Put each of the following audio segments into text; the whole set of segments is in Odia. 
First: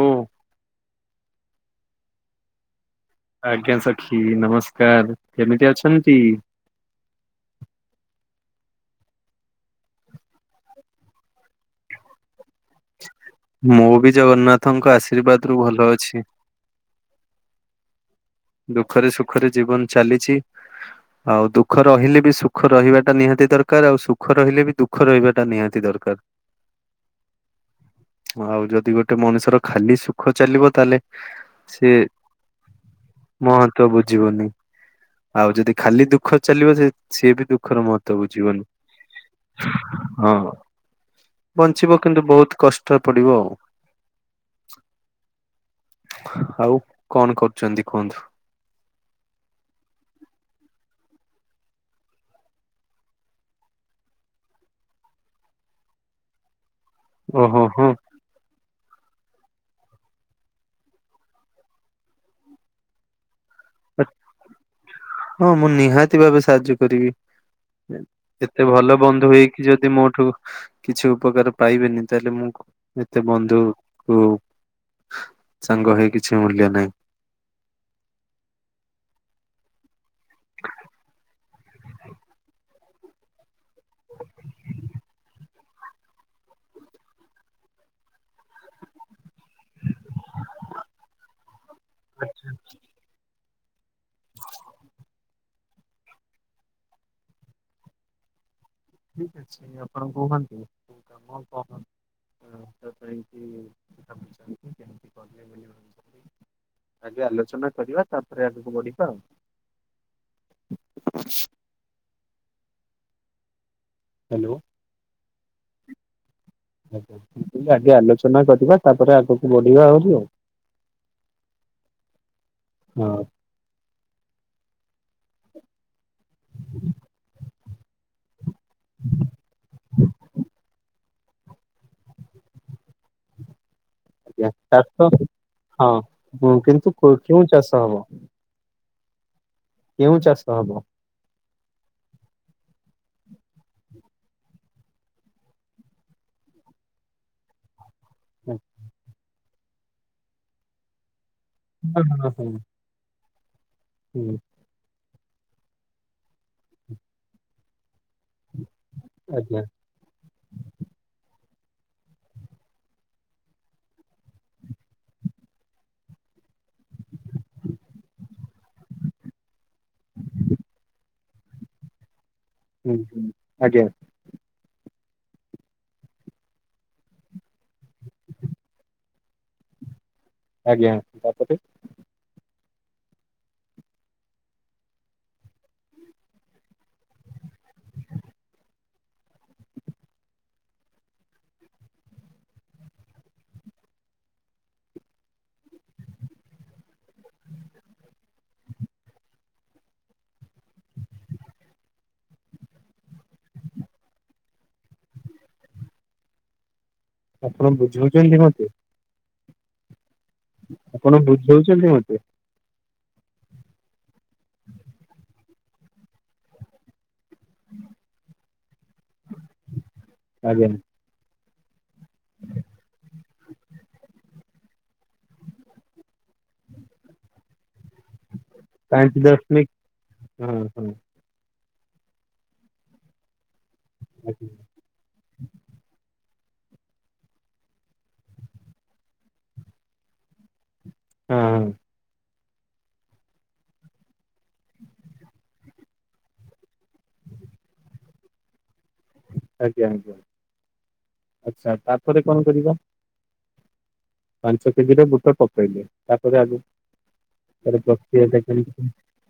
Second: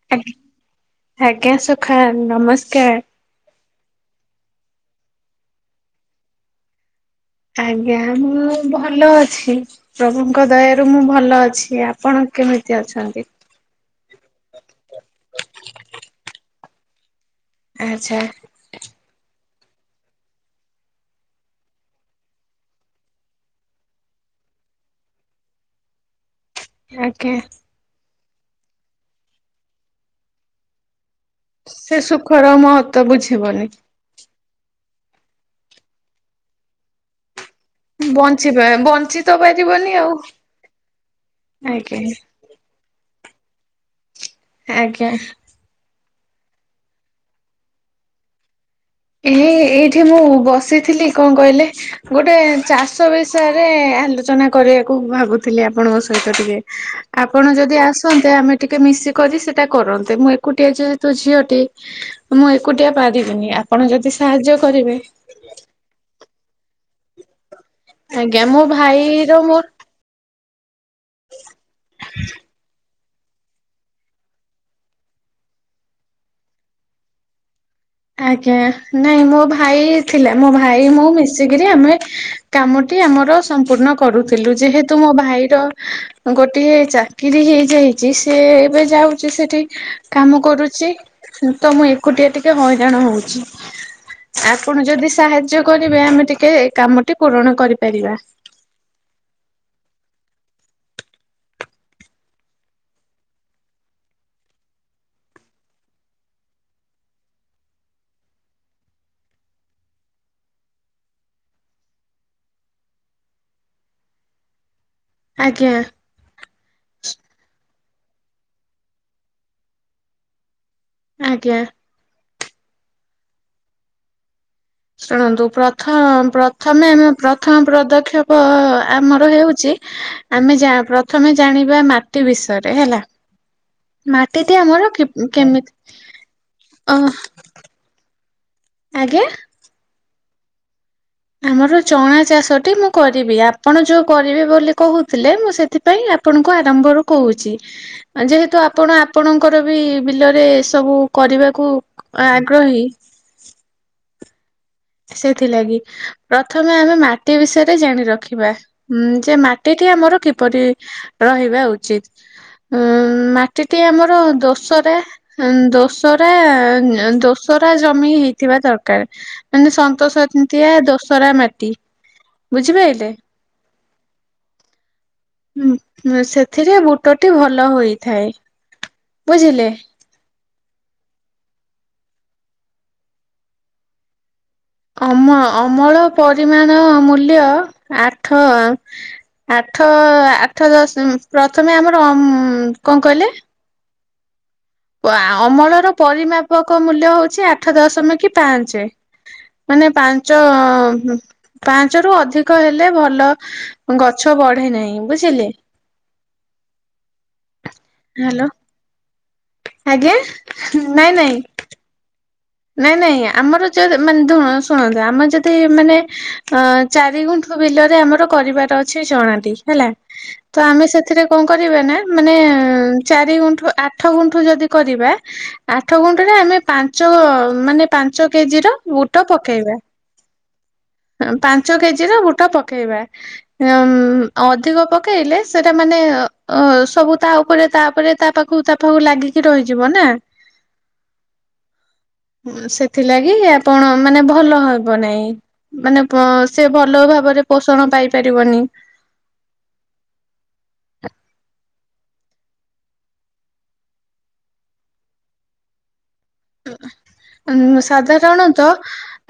ଓ ଆଜ୍ଞ ଆଜ୍ଞା। ସଖା ନମସ୍କାର। ଆଜ୍ଞା ସଖୀ ନମସ୍କାର। କେମିତି ଅଛନ୍ତି? ଆଜ୍ଞା ମୁଁ ଭଲ ଅଛି। ପ୍ରଭୁଙ୍କ ଦୟାା ରୁ ମୁଁ ଭଲ ଅଛି। ଆପଣ କେମିତି ଅଛନ୍ତି? ମୁଁ ବି ଜଗନ୍ନାଥଙ୍କ ଆଶୀର୍ବାଦରୁୁ ଭଲ ଅଛି। ଆଚ୍ଛା। ଦୁଃଖରେ ସୁଖରେ ଜୀବନ ଚାଲିଛି। ଆଉ ଦୁଃଖ ରହିଲେ ବି ସୁଖ ରହିବାଟା ନିହାତି ଦରକାର, ଆଉ ସୁଖ ରହିଲେ ବି ଦୁଃଖ ଦୁଃଖ ରହିବାଟା ନିହାତି ଦରକାର। ଆଜ୍ଞା। ଆଉ ଯଦି ଗୋଟେ ମଣିଷର ଖାଲି ସୁଖ ଚାଲିବ ତାହେଲେ, ସିଏ ସେ ସୁଖର ମହତ୍ଵ ବୁଝିବନି। ମହତ୍ଵ ବୁଝିବୁନି। ଆଉ ଯଦି ଖାଲି ଦୁଃଖ ଚାଲିବ ସେ ସିଏ ବି ଦୁଖ ଦୁଃଖର ମହତ୍ଵ ବଞ୍ଚିବା ବଞ୍ଚି ତ ବୁଝିବନି। ପାରିବନି ଆଉ ହଁ। ଆଜ୍ଞା ବଞ୍ଚିବ କିନ୍ତୁ ବହୁତ କଷ୍ଟ ପଡିବ ଆଉ। ଆଜ୍ଞା। ଆଉ କଣ କରୁଚନ୍ତି କୁହନ୍ତୁ? ଏ ଏଇଠି ମୁଁ ବସିଥିଲି। କଁ କଇଲେ? ଗୋଟେଁ ଚାଷ ବିଷୟରେ ଆଲୋଚନା କରିଆକୁ ଭାବୁଥିଲି ଆପଣଙ୍କ ସହିତ ଟିକେ। ଆପଣ ଓହୋ ଯଦି ହୋ। ଆସନ୍ତ୍ ତେ ଆମେ ଟିକେ ମିଶିକରି ସେଟା କରନ୍ତେ ମୁଁ ଏକୁଟିଆ ଯେହେତୁ ଝିଅଟି ମୁଁ ଏକୁଟିଆ ପାରିବିନି ଆପଣ ଯଦି ସାହାଯ୍ୟ କରିବେ ହଁ ମୁଁ ନିହାତି ଭାବେ ସାହାଯ୍ୟ କରିବି। ଏ ଆଜ୍ଞା ମୋ ଏତେ ଭଲ ବନ୍ଧୁ ଭାଇର ମୋର ହେଇକି ଯଦି ମୋଠୁ କିଛି ଉପକାର ପାଇବେନି ତାହେଲେ ମୁଁ ଏ ଏତେ ବନ୍ଧୁ କୁ ସାଙ୍ଗ ହେଇ କିଛି ମୂଲ୍ୟ ନାଇଁ। ଆଜ୍ଞା ନାଇଁ ମୋ ଭାଇ ଥିଲା ମୋ ଭାଇ ମୁଁ ମିଶିକିରି ଆମେ କାମ ଟି ଆମର ସମ୍ପୂର୍ଣ୍ଣ କରୁଥିଲୁ ଯେହେତୁ ମୋ ଭାଇର ଗୋଟିଏ ଚାକିରି ହେଇ ଯାଇଚି ସେ ଏବେ ଯାଉ ଚି ସେଠି କାମ କରୁଚି ହୁଁ ତ ମୁଁ ଏକୁଟିଆ ଟିକେ ହଇରାଣ ହଉଚି। ଆପଣ ଯଦି ସାହାଯ୍ୟ କରିବେ ଆମେ ଟିକେ ଏ କାମଟି ପୂରଣ କରିପାରିବା। ଠିକ୍ ଅଛି ଆପଣ କୁହନ୍ତୁ କୋଉ କାମ କଣ ଭାବିଛନ୍ତି କେମିତି କରିବେ ବୋଲି [unintelligible] ଭାବିଛନ୍ତି ଆଗେ ଆଲୋଚନା କରିବା ତାପରେ ଆଗକୁ ବଢିବା ଆଉ। ହାଲୋ। ଆଜ୍ଞା। ଆଜ୍ଞା ମୁଁ କଇଲି ଆଗେ ଆଲୋଚନା କରିବା ତାପରେ ଆଗକୁ ବଢିବା ଆଉରି ଆଉ। ଆଜ୍ଞା। ହଁ। ଶୁଣନ୍ତୁ ପ୍ରଥ ପ୍ରଥମେ ପ୍ରଥମ ପ୍ରଦକ୍ଷ ପ ଆମର ହେଉଚି ଆମେ ପ୍ରଥମେ ଜାଣିବା ମାଟି ବିଷୟରେ ହେଲା। ଆଜ୍ଞା। ମାଟିଟି ଆମର ଚାଷ କିପ୍ କେମିତି ଅ କୋଉ ଚାଷ ହବ? ଆଜ୍ଞା। କେଉଁ ଚାଷ ହବ? ଆମର ଚଣା ଚାଷଟି ମୁଁ କରିବି ଆପଣ ଯୋଉ କରିବେ ବୋଲି କହୁଥିଲେ ମୁଁ ସେଥି ପାଇଁ ଆପଣଙ୍କୁ ଆରମ୍ଭରୁ କହୁଚି। ଆ ଯେହେତୁ ହଁ ଆପଣ ଆପଣଙ୍କର ବି ବିଲରେ ଏ ସବୁ କରିବାକୁ ଆଗ୍ରହୀ ହୁଁ। ସେଥିଲାଗି ପ୍ରଥମେ ଆମେ ମାଟି ବିଷୟରେ ଜାଣି ର ଖିବା ଉଁ ଯେ ଆଜ୍ଞା ମାଟି ଟି ଆମର କିପରି ରହିବା ଉଚିତ୍। ଅଁମ୍ ମାଟି ଟି ଆମର ଦୋସରା ହମ୍ ଦୋସରା ଆଁ ଦୋସରା ଜମି ହେଇଥିବା ଦରକାର୍। ମାନେ ସନ୍ତୋ ସନ୍ତିଆ ଦୋସରା ମାଟି। ବୁଝିପାଇଲେ? ହୁଁ-ହୁଁ ଆଜ୍ଞା। ଉଁ ସେଥିରେ ବୁଟଟି ଭଲ ହୋଇଥାଏ। ବୁଝିଲେ। ଆଜ୍ଞା ତାପରେ ଅମ ଅମଳ ପରିମାଣ ମୂଲ୍ୟ ଆଠ ଆଁ ଆଠ ଆଠ ଦଶ୍ ପ୍ରଥମେ ଆମର ଅମ୍ କଁ କଇଲେ ଆ ଅମଳର ପରିମାପକ ମୂଲ୍ୟ ହଉଛି ଆଠ ଦଶମିକ ପାଞ୍ଚେ। ମାନେ ପାଞ୍ଚ ପାଞ୍ଚ ରୁ ଅଧିକ ହେଲେ ଭଲ ଗଛ ବଢେ ନାହିଁ ବୁଝିଲେ। ଆପଣ ବୁଝଉଛନ୍ତି ହ୍ୟାଲୋ ମତେ। ଆଜ୍ଞା। ନାଇଁ ଆପଣ ନାଇଁ ବୁଝଉଛନ୍ତି ମୋତେ। ନାଇଁ ନାଇଁ ଆମର ଜେ ମାନେ ଧୁ ଶୁଣନ୍ତୁ ଆମ ଯଦି ମାନେ ଅ ଚାରି ଗୁଣ୍ଠ ବିଲରେ ଆମର କରିବାର ଅଛି ଜଣାନ୍ତି ହେଲା। ତ ଆଜ୍ଞା ଆମେ ସେଥିରେ କଣ କରେ ନା ମାନେ ଚାରି ଦି ଗୁଣ୍ଠୁ ଆଠ ଗୁଣ୍ଠୁ ଯଦି କରିବେ ଆଠ ଗୁଣ୍ଠୁରେ ଆମ ପାଞ୍ଚ ମାନେ ପାଞ୍ଚ କେଜିର ପାଞ୍ଚ ବୁଟ ଦଶ ମିନିଟ ପକେଇବା। ହଁ ହଁ ପାଞ୍ଚ କେଜିର ବୁଟ ପକେଇବା ଅଁମ ଆଜ୍ଞା ହଁ ଅଧିକ ପ ପକେଇଲେ ସେଟା ମାନେ ଅ ସବୁ ତା ଉପରେ ତାପରେ ତା ପାଖକୁ ତା ପାଖକୁ ଲାଗିକି ରହିଯିବ ନା। ହୁଁ। ସେଥିଲାଗି ଆପଣ ମାନେ ଭଲ ହବ ନାହିଁ। ମାନେ ବ ସେ ଭଲ ଭାବରେ ପୋଷଣ ପାଇପାରିବନି। ଆଜ୍ଞା ଆଚ୍ଛା ତାପରେ କଣ କରିବ? ପାଞ୍ଚ କେଜିର ବୁଟ ପକେଇଲେ ତାପରେ ଆଗକୁ ଉଁ ତାପରେ ପ୍ରକିୟା ଟା ସାଧାରଣତଃ କେମଟି।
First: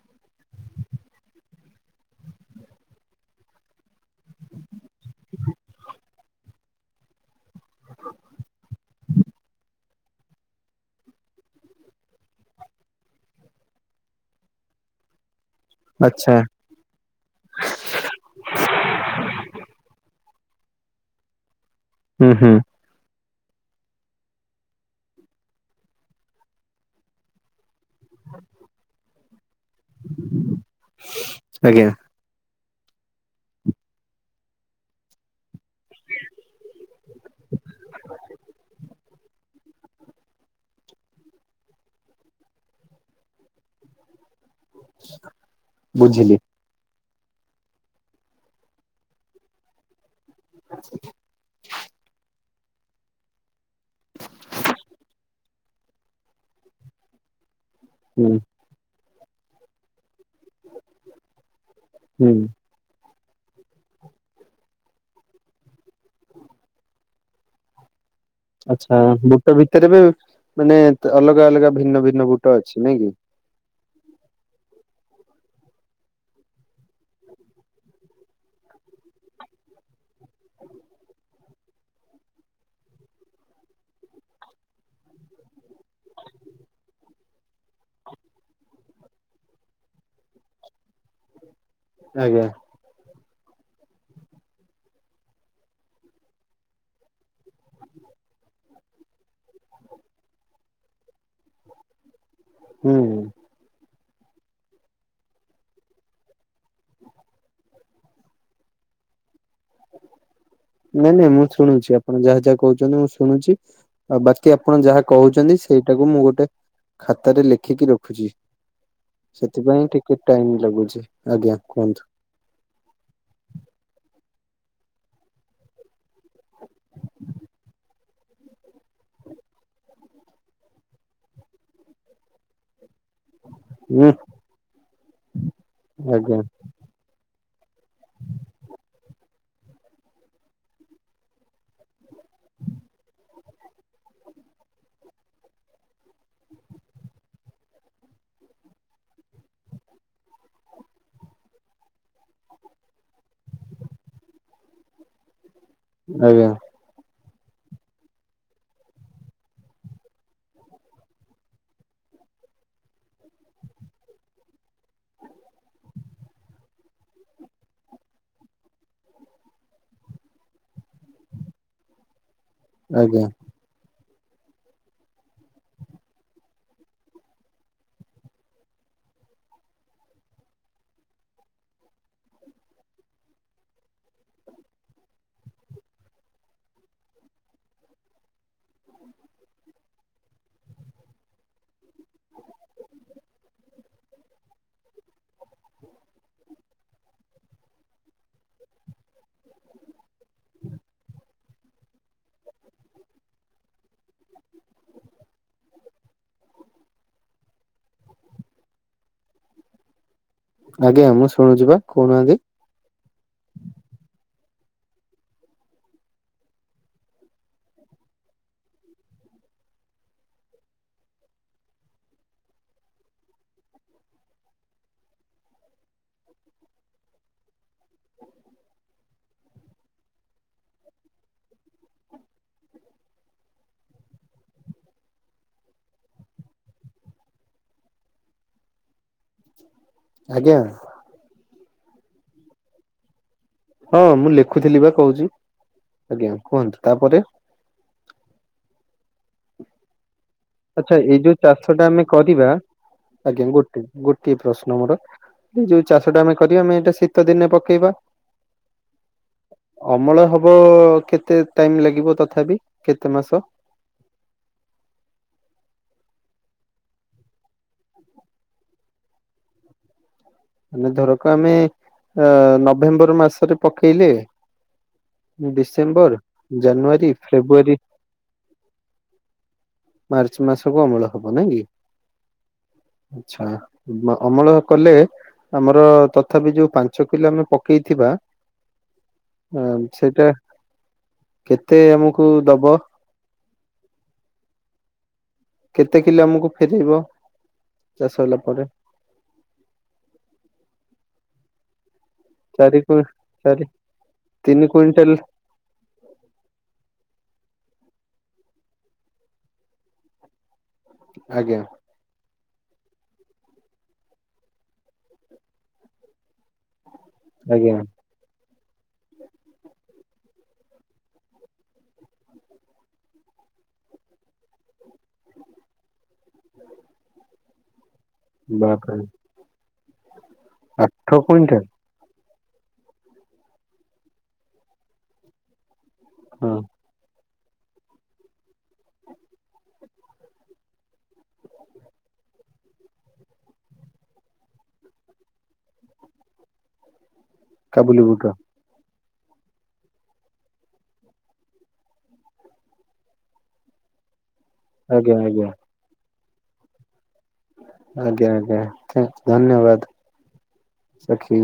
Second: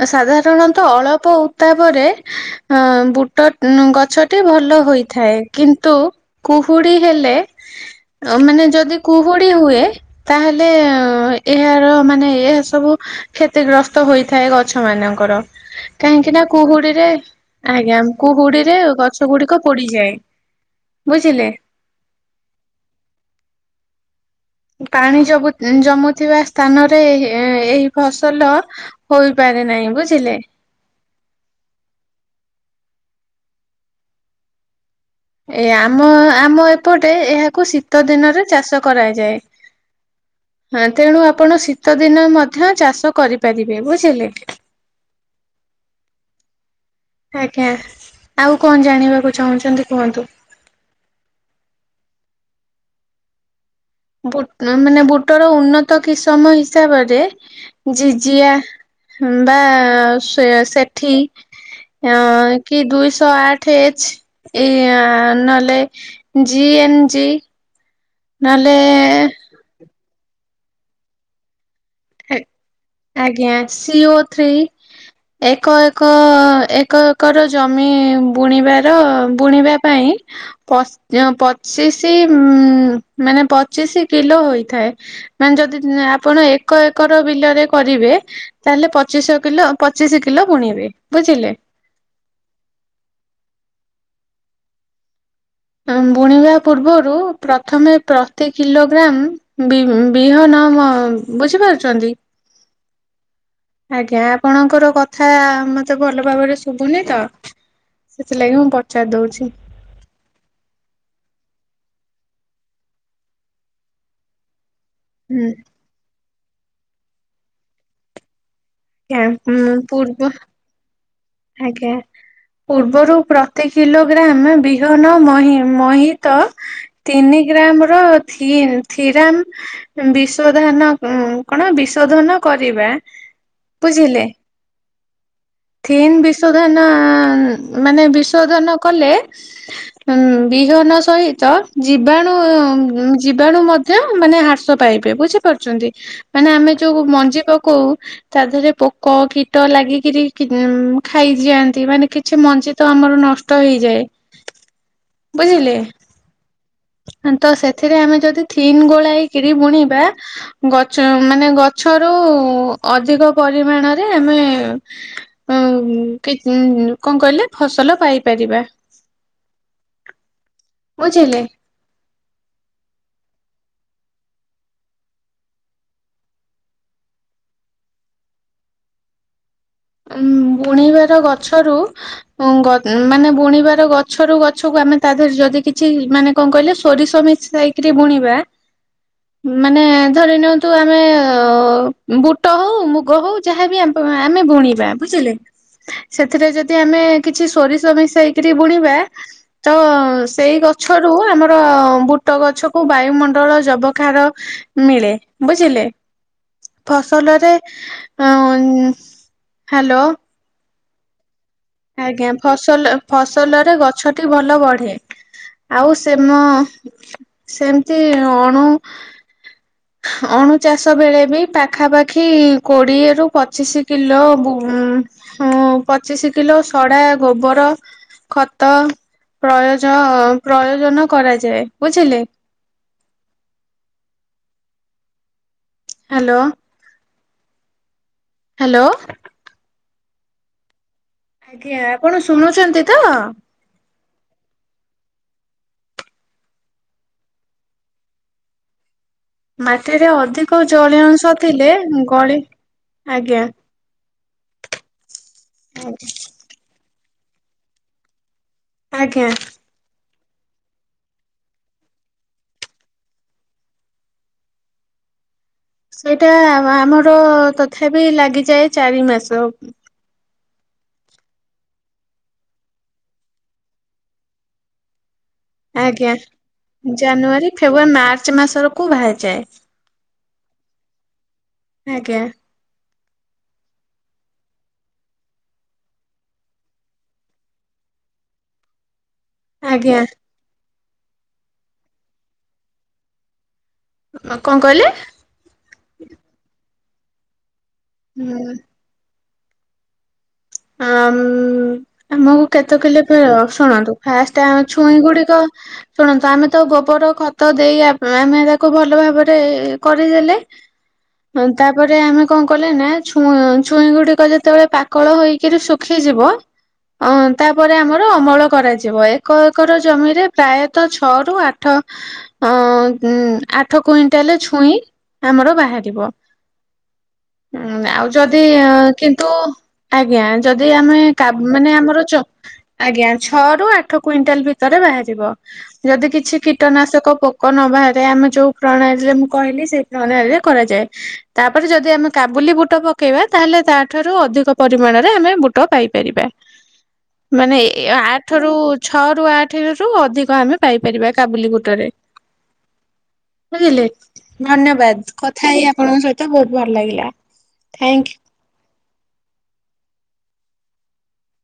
ସାଧାରଣତଃ ଅଳପ ଉତ୍ତାପରେ ହଁ ବୁଟ ଗଛଟି ଭଲ ହୋଇଥାଏ କିନ୍ତୁ କୁହୁଡ଼ି ହେଲେ ଅ ମାନେ ଯଦି କୁହୁଡି ହୁଏ ତାହେଲେ ଏହାର ମାନେ ଏହା ସବୁ କ୍ଷତିଗ୍ରସ୍ତ ହୋଇଥାଏ ଗଛ ମାନଙ୍କର। ଆଚ୍ଛା କାହିଁକି ନା କୁହୁଡିରେ ଆଜ୍ଞା କୁହୁଡିରେ ଗଛ ଗୁଡିକ ପୋଡିଯାଏ ବୁଝିଲେ। ଉଁ ହୁଁ। ପାଣି ଜବୁ ଜମୁଥିବା ସ୍ଥାନରେ ଏହି ଫସଲ ହୋଇପାରେ ନାହିଁ ବୁଝିଲେ। ଆଜ୍ଞା। ଏ ଆମ ଆମ ଏପଟେ ଏହାକୁ ଶୀତ ଦିନରେ ଚାଷ କରାଯାଏ। ହଁ ତେଣୁ ଆପଣ ଶୀତ ଦିନ ମଧ୍ୟ ଚାଷ କରିପାରିବେ ବୁଝିଲେ। ବୁଝିଲି। ଆଜ୍ଞା ଆଉ କଣ ଜାଣିବାକୁ ଚାହୁଁଛନ୍ତି କୁହନ୍ତୁ। [inaudible] ବୁଟ୍ ମାନେ ବୁଟର ଉନ୍ନତ କିସମ ହିସାବରେ ହୁଁ ଜିଜିଆ ହମ୍ବା ସେୟା ସେଠି ହଁ ହୁଁ। କି ଦୁଇଶହ ଆଠ ଏଚ୍ ଏ ନହେଲେ ଜି ଏନ ଞି ଆଛା ବୁଟ ଭିତରେ ବି ମାନେ ଅଲଗା ଅଲଗା ଭିନ୍ନ ଭିନ ଆଜ୍ଞା ସିଓ ଥ୍ରୀ ଏକ ଏକ ଏକ ଏକର ଜମି ବୁଣିବାର ବୁଣିବା ପାଇଁ ପଚ୍ ପଚିଶି ଉଁ ମାନେ ପଚିଶି କିଲୋ ହୋଇଥାଏ। ମାନେ ଯଦି ଆପଣ ଏ ଏକ ଏକର ବିଲରେ କରିବେ ତାହେଲେ ପଚିଶ କିଲୋ ପଚିଶ କିଲୋ ବୁଣିବେ ବୁଝିଲେ। ଆଜ୍ଞା। ଆଁ ବୁଣିବା ପୂର୍ବରୁ ପ୍ରଥମେ ପ୍ରତି କିଲୋଗ୍ରମ୍ - - ବିମ୍ ବିହନ ମ୍ ବୁଝିପାରୁଚନ୍ତି। ହୁଁ ଆଜ୍ଞା ଆପଣଙ୍କର କଥା ମତେ ଭଲ ଭାବରେ ଶୁଭୁନି ତ- - ସେଥିଲାଗି ମୁଁ ପଚାରି ଦଉଚି। ନାଇଁ ନାଇଁ ମୁଁ ଶୁଣୁଛି। ଆପଣ ଯାହା ଯାହା କହୁଚନ୍ତି ମୁଁ ଶୁଣୁଛି। ଆଉ ବାକି ଆପଣ ଯାହା ହୁଁ। କହୁଚନ୍ତି ସେଇଟାକୁ ମୁଁ ଗୋଟେ ଖାତାରେ ଲେଖିକି ରଖୁଚି। ଆଜ୍ଞା, ଉଁ, ସେଥିପାଇଁ ଟିକେ ପୂର୍ବ ଟାଇମ ଲାଗୁଚି। ଆଜ୍ଞା ପୂର୍ବରୁ ପ୍ରତି କିଲୋଗ୍ରାମ ବିହନ ମହି ମହିତ- - ତିନି ଗ୍ରାମ ର ଥି ଥିରାମ ବିଶୋଧାନ ଉ କଣ ବିଶୋଧନ କରିବା ହୁଁ ବୁଝିଲେ? ଥିନ୍ ଆଜ୍ଞା ବିଶୋଧନ ମାନେ ବିଶୋଧନ କଲେ ବିହନ ସହିତ ଜୀବାଣୁ ଜୀବାଣୁ ମ ଧ୍ୟ ମାନେ ହ୍ରାସ ପାଇବେ ବୁଝିପାରୁଚନ୍ତି। ମାନେ ଆମେ ଯୋଉ ମଞ୍ଜି ପକଉ ତା ଦେହରେ ପୋକ, କୀଟ ଲାଗି କିରି- - ଉଁ ଖାଇଯାଆନ୍ତି ମାନେ କିଛି ମଞ୍ଜି ତ ଆମର ନଷ୍ଟ ହେଇଯାଏ। ବୁଝିଲେ? ଆଜ୍ଞା ତ ସେଥିରେ ଆମେ ଯଦି ଥିନି ଗୋଲେଇ କିରି ବୁଣିବା ଗଛ ମାନେ ଗଛରୁ ଅଧିକ ପରିମାଣରେ ଆମେ- - ହୁଁ କିକ୍ କଂ କହିଲେ ଫସଲ ପାଇପାରିବା। ବୁଝିଲେ? ଆଜ୍ଞା ଉଁ ବୁଣିବାର ଗଛରୁ ଉଁ ଗ ମାନେ ବୁଣିବାର ଗଛରୁ ଗଛକୁ ଆମେ ତା ଦେହରେ ଯଦି କିଛି ମାନେ କଣ କହିଲେ ସୋରିଷ ବିଞ୍ଚି- - ଯାଇକିରି ବୁଣିବା ମାନେ ଧରି ନିଅନ୍ତୁ ଆମେ ବୁଟ ହଉ, ମୁଗ ହଉ ଯାହାବି ଆ ଆମେ ବୁଣିବା ତା ବୁଝିଲେ ସେଥିରେ ଯଦି ଆମେ କିଛି ସୋରିଷ ମିଶେଇକରି ବୁଣିବା ତ ସେଇ ଗଛରୁୁ ଆମର ବୁଟ ଗଛକୁୁ ବାୟୁମଣ୍ଡଳ ଜବଖାର- - ମିଳେ, ବୁଝିଲେ? ଫସଲରେ ଉଁ - - ହ୍ୟାଲୋ ଆଜ୍ଞା ମୁଁ ଶୁଣୁଛି ବା। ଆଜ୍ଞା, କହୁନାହାନ୍ତି ଫସ - - ଫସଲ ଫସଲରେ ଗଛଟି ଭଲ ବଢେ। ଆଉ ସେମ- - ସେମତି ଅଣୁ ଅଣୁ ଚାଷ ବେଳେ ବି ପାଖାପାଖି କୋଡିଏରୁୁ ପଚିଶି କିଲୋ ଗୁ ଉଁ ହଁ ପଚିଶି କିଲୋ ସଡା ଗୋବର ଖତ ପ୍ରୟଜ ପ୍ରୟୋଜନ କରାଯାଏ। ବୁଝିଲେ? ହ୍ୟାଲୋ ହ୍ୟାଲୋ ଆଜ୍ଞା ଆଜ୍ଞା, ଆପଣ ଶୁଣୁଚନ୍ତି ତ। ହଁ ମୁଁ ଲେଖୁଥିଲି ବା କହୁଚି ଆଜ୍ଞା, କୁହନ୍ତୁ ତାପରେ? ମାଟିରେ ଅଧିକ - - ଆଚ୍ଛା ଏଇ ଯୋଉ ଚାଷଟା ଆମେ କରିବା ଆଜ୍ଞା ଗୋଟେ ଗୋଟିଏ ପ୍ରଶ୍ନ ମୋର ଏଯୋଉ ଚାଷଟା ଆମେ କରିବା ଆମେ ଏଇଟା ଶୀତ ଦିନେ ପକେଇବା? ଆଜ୍ଞା। ଅମଳ ହବ କେତେ ଟାଇମ୍ ଲାଗିବ ତଥାପି କେତେ ମାସ? ସେଇଟା ଆମର ତଥାପି ଲାଗିଯାଏ ଚାରି ମାସ। ମାନେ ଧରକ ଆମେ ଅ ନଭେମ୍ବର ମାସରେ ପକେଇଲେ ଆଜ୍ଞା ଡିସେମ୍ବର ଜାନୁଆରୀ ଫେବୃଆାରୀ ମାର୍ଚ୍ଚ ମାସକୁ ବାହାରିଯାଏ। ମାର୍ଚ୍ଚ ମାସକୁ ଅମଳ ହବ ନାଇଁକି। ଆଜ୍ଞା। ଆଚ୍ଛା ଅମଳ କଲେ ଆମର ତଥାପି ଯୋଉ ପାଞ୍ଚ କିଲୋ ଆମେ ପକେଇଥିବା ହଁ ଆଜ୍ଞା। ସେଇଟା କେତେ ଆମକୁ ଦବ? କଁ କଇଁଲେ? କେତେ କିଲୋ ଆମକୁ ଫେରେଇବ ଚାଷ ହେଲା ହୁଁ ପରେ? ଆମ୍ ଆମକୁ କେତେ ଚାରି କୁ କିଲୋ ଫେରେଇବ ଚାରି ଶୁଣନ୍ତୁ ଫାଷ୍ଟ ଆମେ ତିନି ଛୁଇଁ କୁଇଣ୍ଟାଲ ଗୁଡ଼ିକ ଶୁଣନ୍ତୁ ଆମେତ ଗୋବର ଖତ ଦେଇ ଆମେ ତାକୁ ଭଲ ଭାବରେ କରିଦେଲେ ଆଜ୍ଞା ତାପରେ ଆମେ କଁ କଲେନା ଛୁଁ ଛୁଇଁ ଗୁଡ଼ିକ ଯେତେବେଳେ ପାକଳ ହୋଇ କିୁ ଶୁଖିଯିବ ଅଁ ଆଜ୍ଞା ତାପରେ ଆମର ଅମଳ କରାଯିବ ଏକ ଏକର ଜମିରେ ପ୍ରାୟତଃ ଛଅରୁ ଆଠ ଅ ଉ ଆଠ କୁଇଣ୍ଟାଲ ଛୁଇଁ ଆମର ବାହାରିବ। ଉଁ ଆଉ ଯଦି ବାପରେ କିନ୍ତୁ ଆଜ୍ଞା ଯଦି ଆମେ ଆଠ କା କୁଇଣ୍ଟାଲ ମାନେ ଆମର ଚ ଆଜ୍ଞା ଛଅରୁ ଆଠ କୁଇଣ୍ଟାଲ ଭିତରେ ବାହାରିବ ଯଦି କିଛି ହଁ କୀଟନାଶକ ପ କନ ବାହାରେ ଆମେ ଯୋଉ ପ୍ରଣାଳୀରେ ମୁଁ କହିଲି ସେଇ ପ୍ରଣାଳୀରେ କରାଯାଏ ତାପରେ ଯଦି ଆମେ କାବୁଲି ବୁଟ ପକେଇବା ତାହେଲେ ତାଠାରୁ ଅଧିକ ପ ପରିମାଣରେ ଆମେ ବୁଟ ପାଇପାରିବା ମାନେ ଏ କାବୁଲି ବୁଟ ଆଠାରୁ ଛଅ ରୁ ଆଠେରୁ ଅଧିକ ଆମେ ପାଇପାରିବା କାବୁଲି ଗୁଟରେ ବୁଝିଲେ ଆଜ୍ଞା ଧନ୍ୟବାଦ ଆଜ୍ଞା କଥା ହେଇ ଆପଣଙ୍କ ସହିତ ବହୁତ୍ ଭଲ ଲାଗିଲା। ଥ୍ୟାଙ୍କ ଆଜ୍ଞା ଆଜ୍ଞା ଧନ୍ୟବାଦ ସଖି।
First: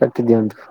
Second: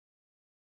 କାଟିଦିଅନ୍ତୁ।